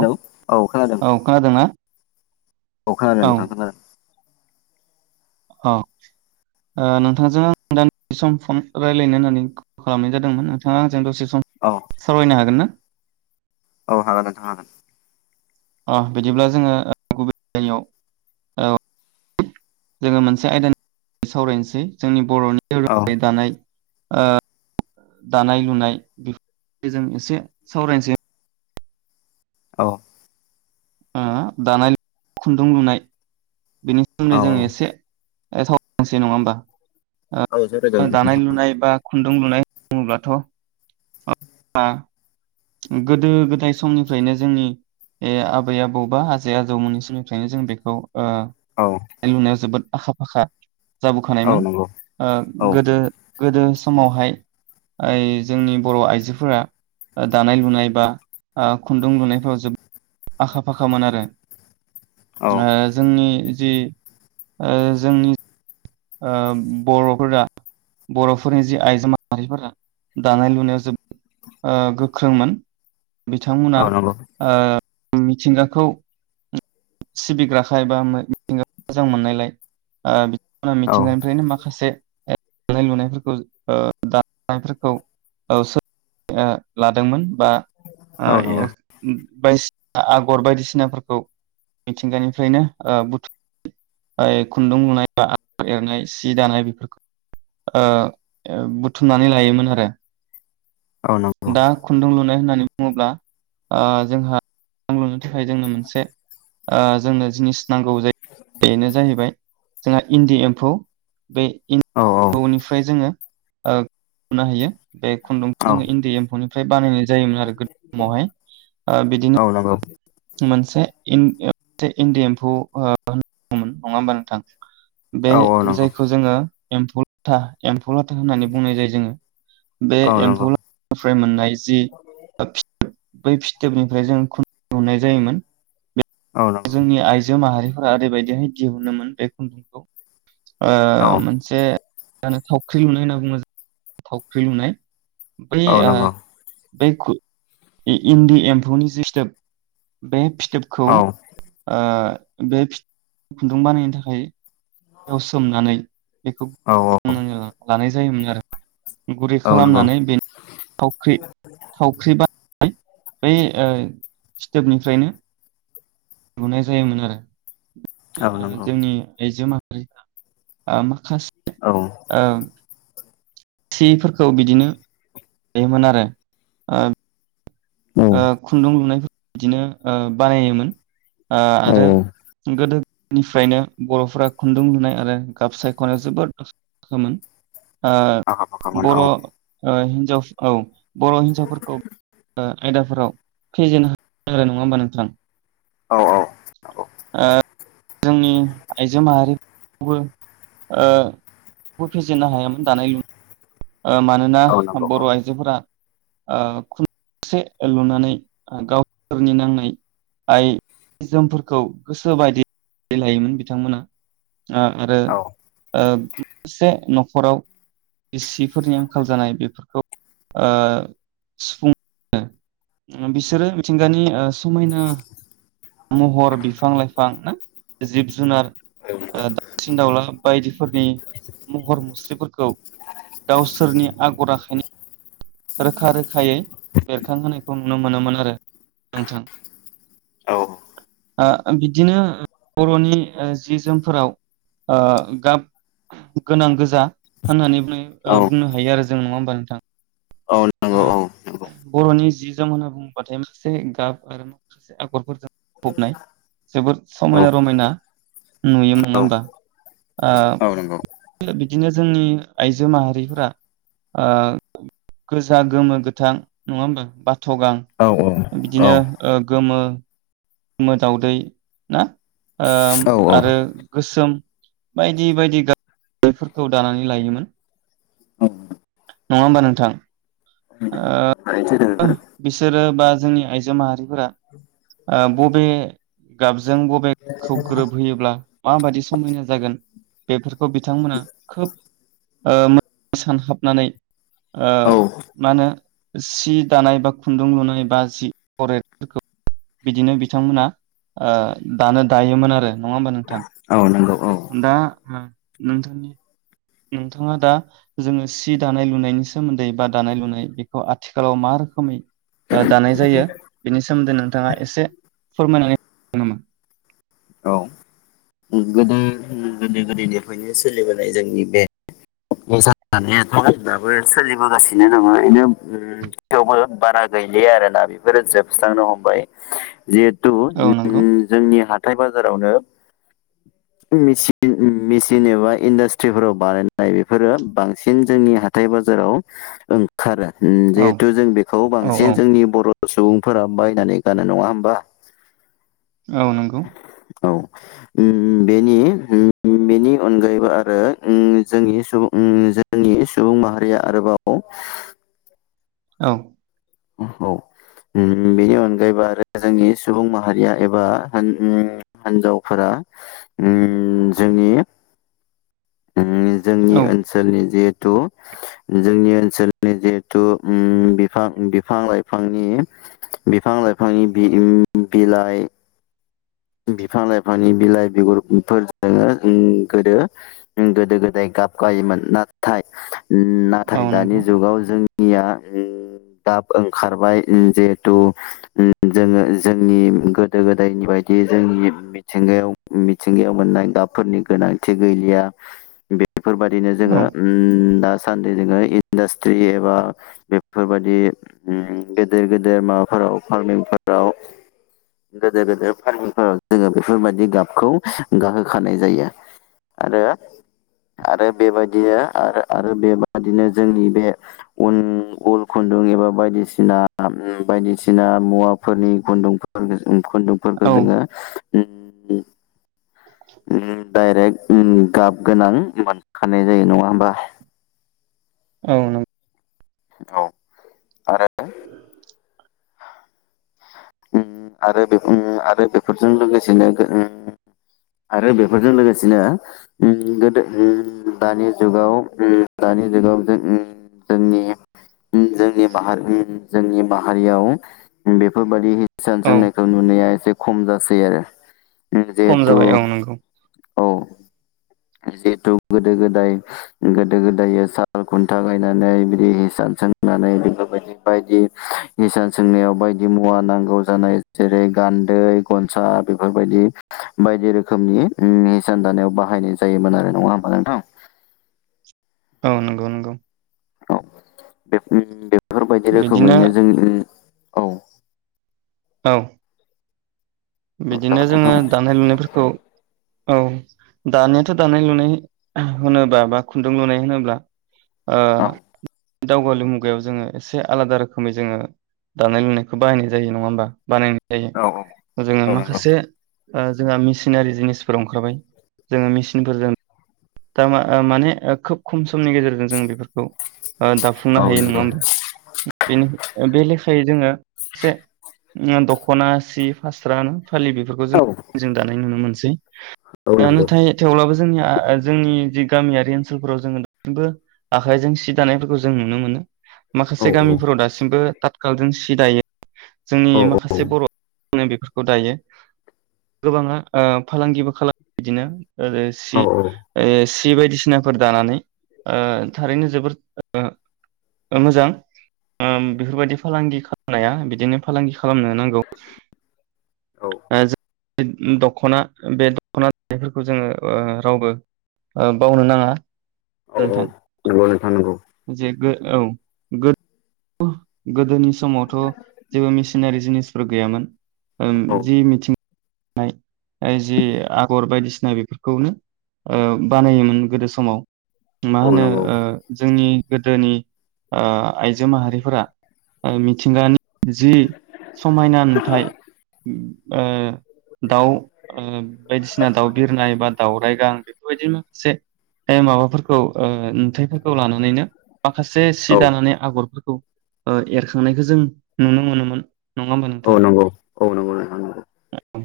Hello खोनादों औ खोनादोंना? औ खोनादों नोंथां खोनादों। अ ओ नोंथांजों आं [unintelligible] सम फन रायज्लायनो होननानै कल खालामनाय जादोंमोन नोंथाङा आंजों दसे सम औ सावरायनो हागोन ना औ हागोन नोंथां हागोन। अ बिदिब्ला जोङो गुबै जयगायाव जोङो मोनसे आयदानि सावरायनोसै जोंनि बरनि औ [unintelligible] दानाय ओ दानाय लुनाय [unintelligible] जों एसे सावरायनोसै औ उम दानाय खुन्दुं लुनाय बेनि सोमोन्दै औ जों एसे [unintelligible] नङा होमबा सावरायजागोन ओ नोंथां दानाय लुनाय बा खुन्दुं लुनाय बुङोब्लाथ [unintelligible] गोदो गोदाय समनिफ्रायनो जोंनि ए आबै आबौ बा आजै आजौमोननि समनिफ्रायनो जों बेखौ ओ औ लुनायाव जोबोद आखा फाखा औ जाबोखानायमोन नंगौ ओ औ गोदो गोदो समावहाय आइ जोंनि बर आइजोफोरा दानाय लुनाय बा ओ खुन्दुं लुनायफ्राव जोबोद आखा फाखामोन आरो। औ ओ जोंनि जि ओ जोंनि ओ बर'फोरा बर'फोरनि जि आइजो माहारिफोरा दानाय लुनायाव जोबोद गोख्रोंमोन। औ बिथांमोना नंगौ ओ उ मिथिंगाखौ। सिबिग्राखाय बा मिथिंगा मोजां मोननायलाय ओ ना औ मिथिंगानिफ्रायनो माखासे ए दानाय लुनायफोरखौ ओ दानायफोरखौ [unintelligible] लादोंमोन बा ओ नंगौ [unintelligible] बायदिसिना आगर बायदिसिनाफोरखौ। मिथिंगानिफ्रायनो ओ बुथुम खुन्दुं लुनाय बा आगर एरनाय सि दानाय बेफोरखौ ओ बुथुमनानै लायोमोन आरो। औ नंगौ दा खुन्दुं लुनाय होननाय होननानै बुङोब्ला ओ जोंहा थाखाय जोंनो मोनसे ओ जोंनो जिनिस नांगौ जायो बेनो जाहैबाय जोंहा इन्दि एम्फौ। बे एनदि औ एफौनिफ्राय जोङो ओ हमनो हायो बे औ जो इन्दि एम्फौनि फ्राय बानायनाय जायोमोन आरो गोद समावहाय बिदिनो औ नंगौ मोनसे इन्दि एम्फौ होनमोन नङा होमबा नोंथां। बे औ नंगौ औ नंगौ जायखौ जोङो। एमफौ लाथा एम एम्फौ लाथा होननानै बुंनाय जायो जोङो बे औ नंगौ एम्फौलाथानिफ्राय मोननाय जि बै फिथोबनिफ्राय जों ख लुनाय जायोमोन औ जोंनि आइजो माहारि। ओरैबायदिहाय दिहुनोमोन बे खुन्दुंखौ। ओ मोनसे। जानो थावख्रि लुनाय होनना बुङो थावख्रि लुनाय। बै आ। नंगौ बे खु इन्दि एम्फौनि जि सिथेब बे फि औ थोपखौ औ ओ बे फिथ खुन्दुं बानायनो थाखाय याव सोमनानै बेखौ औ [unintelligible] लानाय जायो। जायोमोन आरो गुरै औ नंगौ औ खालामनानै बे थावख्रि थावख्रि बा बे ओ फिथोबनिफ्रायनो लुनाय जायोमोन आरो ओ नंगौ जोंनि आइजो मा हारिफ्रा माखासे औ ओ सिफोरखौ बिदिनो दायोमोन आरो औ ओ खुन्दुं लुनायफोर बिदिनो ओ बानायोमोन औ आरो गोदो निफ्रायनो बर'फोरा खुन्दुं लुनाय आरो गाब सायखनायाव जोबोद आखा फाखामोन ओ आखा फाखामोन औ बर' ओ हिन जाव औ बर' हिन्जावफोरखौ ओ आयदाफोराव फेजेन हाग्र नङा होमबा नोंथां औ औ नंगौ ओ जोंनि आइजो माहारिखौबो ओ फेजेननो हायामोन दानाय लुनाय ओ मानोना औ नंगौ औ बर' आइजोफोरा ओ खुनसे लुनानै गावसोरनि नांनाय आयजें जोमफोरखौ गोसो बायदि लायोमोन बिथांमोना आ आरो औ ओ से न'खराव सिफोरनि आंखाल जानाय बेफोरखौ ओ सुफुङो बिसोरो मिथिंगानि ओ समायना महर बिफां-लाइफां जिब-जुनार ओ दावसिन दाउला बायदिफोरनि महर मुस्रिफोरखौ गावसोरनि आगर आखाइनि रोखा रोखायै बेरखांहोनाय खौ नुनो मोनोमोन आरो नोंथां औ ओ बिदिनो बर'नि ओ जि जोमफोराव ओ गाब गोनां गोजा होननानै ओ नंगौ बुंनो हायो आरो जों नङा होमबा नोंथां औ ओ नंगौ बर'नि जि जोम होनना बुंबाथाय माखासे गाब आरो माखासे आगरफोरजों बुंफबनाय जोबोद औ समायना रमायना नुयो नङा औ होमबा आ औ नंगौ बिदिनो जोंनि आइजो माहारिफोरा ओ गोजा गोमो गोथां नङा होमबा बाथ गां औ औ बिदिनो ओ गोमो गोमो दावदै ना ओ औ आरो गोसोम बायदि बायदि गाबफोरखौ दानानै लायोमोन नङा होमबा नोंथां ओ बिसोरो बा जोंनि आइजो माहारिफोरा ओ बबे गाबजों बबेखौ ग्रोबहोयोब्ला माबायदि समायना जागोन बेफोरखौ बिथांमोना खोब सानहाबनानै ओ मा होनो सि दानाय बा खुन्दुं लुनाय बा जि अगरफोरखौ बिदिनो बिथांमोना ओ दानो दायोमोन आरो नङा होमबा नोंथां? नोंगौ दा नोंथांनि नोंथाङा दा जोङो सि दानाय लुनायनि सोमोन्दै बा दानाय लुनाय बेखौ आथिखालाव मा रोखोमै दानाय जायो बेनि सोमोन्दै नोंथाङा एसे फोरमायनो [unintelligible] गोदो गोदो गोदोनिफ्रायनो सोलिबोनाय जोंनि बे नि सनायाथ दाबो सोलिबोगासिनो नङा बेनो थेवबो बारा गैलिया आरो ना बेफोरो जोबस्रांनो हमबाय जिहेथु औ ओम नंगौ जोंनि हा हथाइ बाजारावनो मिसिन एबा इन्डास्ट्रिफोराव बानाय नाय बेफोरो बांसिन जोंनि हाथाय बाजाराव ओंखारो औ जिहेथु जों बेखौ औ बांसिन औ जोंनि बर' सुबुंफोरा बायनानै गानो नङा होमबा औ नंगौ औ ओम बेनि बेनि अनगायैबो आरो ओम जोंनि सुबुं जोंनि सुबुं माहारिया आरोबाव औ औ बेनि अनगायैबो आरो जोंनि सुबुं माहारिया एबा हिन्जावफोरा ओम जोंनि जोंनि औ ओनसोलनि जे जोंनि ओनसोलनि जिहेथु ओम बिफां बिफां लाइफांनि बिफां लाइफांनि बि-बिलाइ बिफां लाइफांनि बिलाइ बिगुरफोरजों गोदो गोदो गोदाय गाबगायोमोन नाथाय नाथाय औ दानि नंगौ जुगाव जों निया गाब ओंखारबाय जिहेथु जोङो जोंनि गोदो गोदायनि बाय दि जोंनि मिथिंगायाव मिथिंगायाव मोननाय गाबफोरनि गोनांथि गैलिया बे बेफोरबायाददिनो औ जोङो दा दासान्दि जोङो इन्डास्ट्रि एबा बेफोरबादि गेदेर गेदेर माबाफोराव फार्मिंफोराव गेदेर गेदेर [inaudible] जोङो बेफोरबायदि गाबखौ गाहोखानाय जायो आरो आरो बेबायदिनो आरो बेबादिनो जोंनि बे उन उल खुन्दुं एबा बायदिसिना बायदिसिना मुवाफोरनि खुन्दुंफोर खुन्दुं फोरखौ औ जोङो उम उम डाइरेक्ट उम गाब गोनां मोनखानाय जायो नङा होमबा औ नों औ आरो ओं आरो बे आरो बेफोरजों लोगोसेनो ओं आरो बेफोरजों लोगोसेनो गोदो दानि जुगाव दानि जुगाव जों जोंनि जोंनि माहारि जोंनि माहारियाव बेफोर बादि सान औ सोंनायखौ नुनाया एसे खमजासै आरो [unintelligible] खम जिहेतु जाबाय औ नंगौ औ जिहेथु गोदो गोदाय गोदो गोदाय साल खुन्था गायनानै बिदि हिसाब सोंनानै बेफोरबायदि बायदि हिसाब सोंनायाव बायदि मुवा नांगौ जानाय जेरै गान्दै गनसा बेफोरबायदि बायदि रोखोमनि उम हिसान दानायाव बाहायनाय जायोमोन आरो नङा होमबा नोंथां। औ नंगौ नंगौ। औ बे [unintelligible] फोरबायदि बिदिनो रोखोमैनो जों [unintelligible] औ औ बिदिनो जागोन जोङो नोंथां दानाय लुनायफोरखौ औ दानियाथ' दानाय लुनाय होनोब्ला बा खुन्दुं लुनाय होनोब्ला ओ औ दावगालु मुगायाव जोङो एसे आलादा रोखोमै जोङो दानाय लुनायखौ बाहायनाय जायो नङा होमबा बानायनो औ औ जोङो औ नंगौ माखासे ओ जोंहा मेसिनारि जिनिसफोराव ओंखारबाय जोङो मेसिनफोरजों दा मा माने खोब खम समनि गेजेरजों जों बेफोरखौ ओ दाफुंनो औ हायो नंगौ नङा होमबा बेनो बे लेखायै जोङो से उम दखना सि फास्रानो फालि बेफोरखौ जों औ जों दानो नाय नुनो मोनसै औ दा नंगौ नाथाय थेवब्लाबो जोंनिआ [unintelligible] जोंनि जि गामियारि ओनसोलफोराव जोङो दासिमबो आखायजों सि दानायफोरखौ जों नुनो मोनो। औ माखासे गामिफोराव दासिमबो थाथखालजों जि दायो। जोंनि औ माखासे बर' ङो बेफोरखौ दायो गोबाङा ओ फालांगिबो खालामो बिदिनो आरो सि ओ सि बायदिसिनाफोर दानानै ओ थारैनो जोबोर ओ मोजां ओ बेफोरबायदि फालांगि खालामनाया बिदिनो फालांगि खालामनो नांगौ। ओ जो दखना बे दखना [unintelligible] नायफोरखौ जोङो रावबो बावनो नाङा औ नोंथां। औ नंगौ नोंथां नंगौ। जे गो औ गोद औ गोदोनि समावथ' जेबो मेसिनारि जिनिसफोर गैयामोन ओम औ जि मिथिं [unintelligible] नाय ओ जि आगर बायदिसिना बेफोरखौनो ओ बानायोमोन गोदो समाव मा औ होनो नंगौ ओ जोंनि गोदोनि ओ आइजो माहारिफोरा ओ मिथिंगानि जि समायना नुथाय ओ दाउ ओ बायदिसिना दाउ बिरनाय बा दावराइगां बेफोरबायदि माखासे माबाफोरखौ ओ नुथायाइफोरखौ लानानैनो माखासे औ सि दानानै आगरफोरखौ ओ एरखांनायखौ जों नुनो मोनोमोन नङा होमबा औ नोंथां? नंगौ औ नंगौ नोंथां नंगौ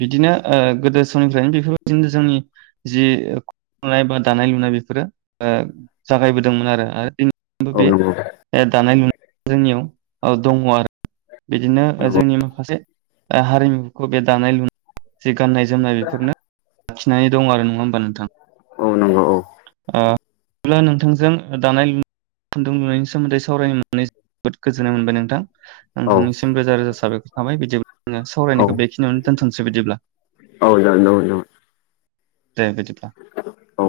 बिदिनो ओ गोदो समनिफ्रायनो बेफोरबायदिनो जोंनि जि खनाय बा दानाय लुनाय बेफोरो ओ जागायबोदोंमोन आरो बेनि औ बे नंगौ दानाय लु जोंनियाव ओ दंङ आरो बिदिनो ओ नंगौ जोंनि माखासे हारिमु खो बे दानाय लुनाय जि गान्नाय जोमनाय बेफोरनो लाखिनानै दं आरो नङा होमबा नोंथां औ नंगौ औ अ ब्ला नोंथांजों दानाय लुन खुदुं लुनायनि सोमोन्दै सावरायनोनानै जोबोद गोजोननाय मोनबाय नोंथां। औ नोंथांनिसिम रोजा रोजा साब साबायखर‌ थाबाय बिंदिया जो औ सावरायनायखौ बेख खिनियावनो दोनथनसै बिदिब्ला। न' न'। दे बिदिब्ला। औ औ